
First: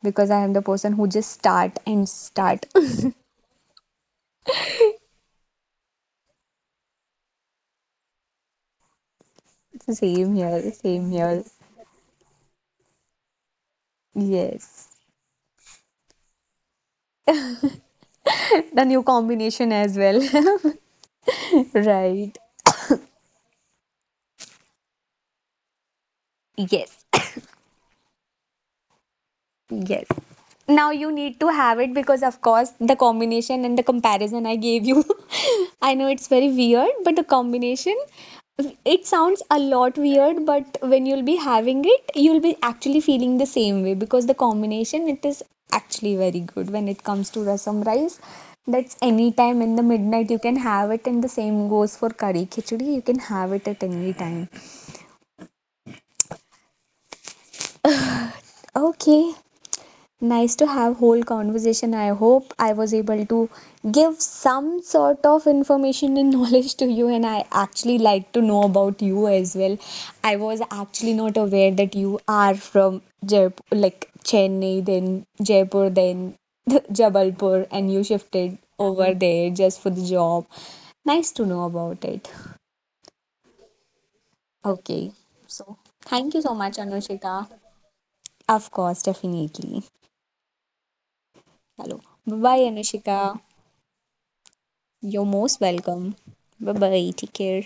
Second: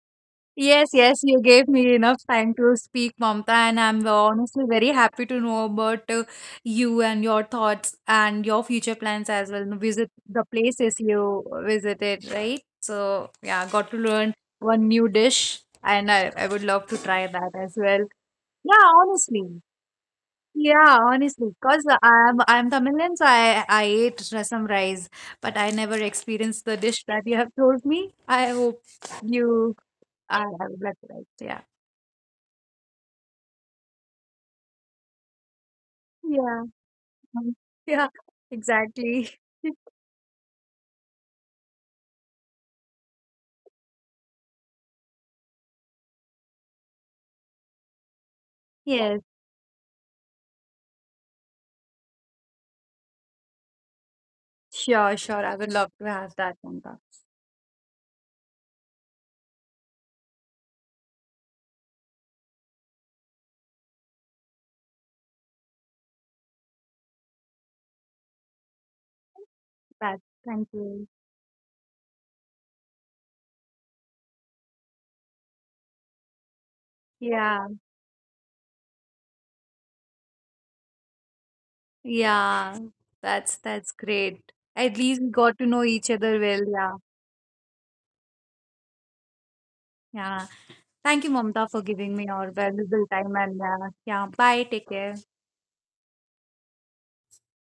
A: because I am the
B: Yes,
A: person who
B: yes,
A: just
B: you gave
A: start
B: me
A: and
B: enough time
A: start.
B: to speak, Mamta, and I'm honestly very happy to know about you and your thoughts and your future plans as well. Visit
A: Same
B: the
A: here,
B: places
A: same
B: you
A: here.
B: visited, right? So, yeah, got to learn one
A: Yes.
B: new dish, and I would love to try that as well. Yeah,
A: The new
B: honestly.
A: combination as well.
B: Yeah, honestly, because
A: Right.
B: I'm Tamilian, so I ate rasam rice, but I never experienced the dish
A: Yes.
B: that you have told me. I hope you
A: Yes.
B: I would
A: Now
B: like to
A: you
B: try it.
A: need to
B: Yeah.
A: have it, because of course, the combination and the comparison I gave you. I know it's very
B: Yeah.
A: weird, but the
B: um,
A: combination,
B: Yeah,
A: it
B: exactly.
A: sounds a lot weird, but when you'll be having it, you'll be actually feeling the same way, because the combination, it is actually very good when it comes to rasam rice. That's
B: Yes,
A: any time in the midnight you can have it, and the same goes for curry khichdi. You can have it at any time.
B: sure, sure. I would love to have that one. That,
A: Okay, nice to have whole conversation. I hope I was able to give some sort of information and knowledge to you, and I actually like to know about you as well. I
B: thank
A: was
B: you.
A: actually not aware that you are from Jaipur, like Chennai, then Jaipur, then
B: Yeah,
A: Jabalpur, and you shifted over there just for the job. Nice to know about it.
B: yeah. That's great. At
A: Okay.
B: least we got to know
A: So,
B: each other
A: thank you
B: well.
A: so much,
B: Yeah,
A: Anushika. Of course, definitely.
B: yeah. Thank you, Mamta, for
A: Hello.
B: giving me
A: Bye
B: your
A: bye,
B: valuable time.
A: Anushika.
B: And yeah, bye. Take care.
A: You're most welcome. Bye bye. Take care.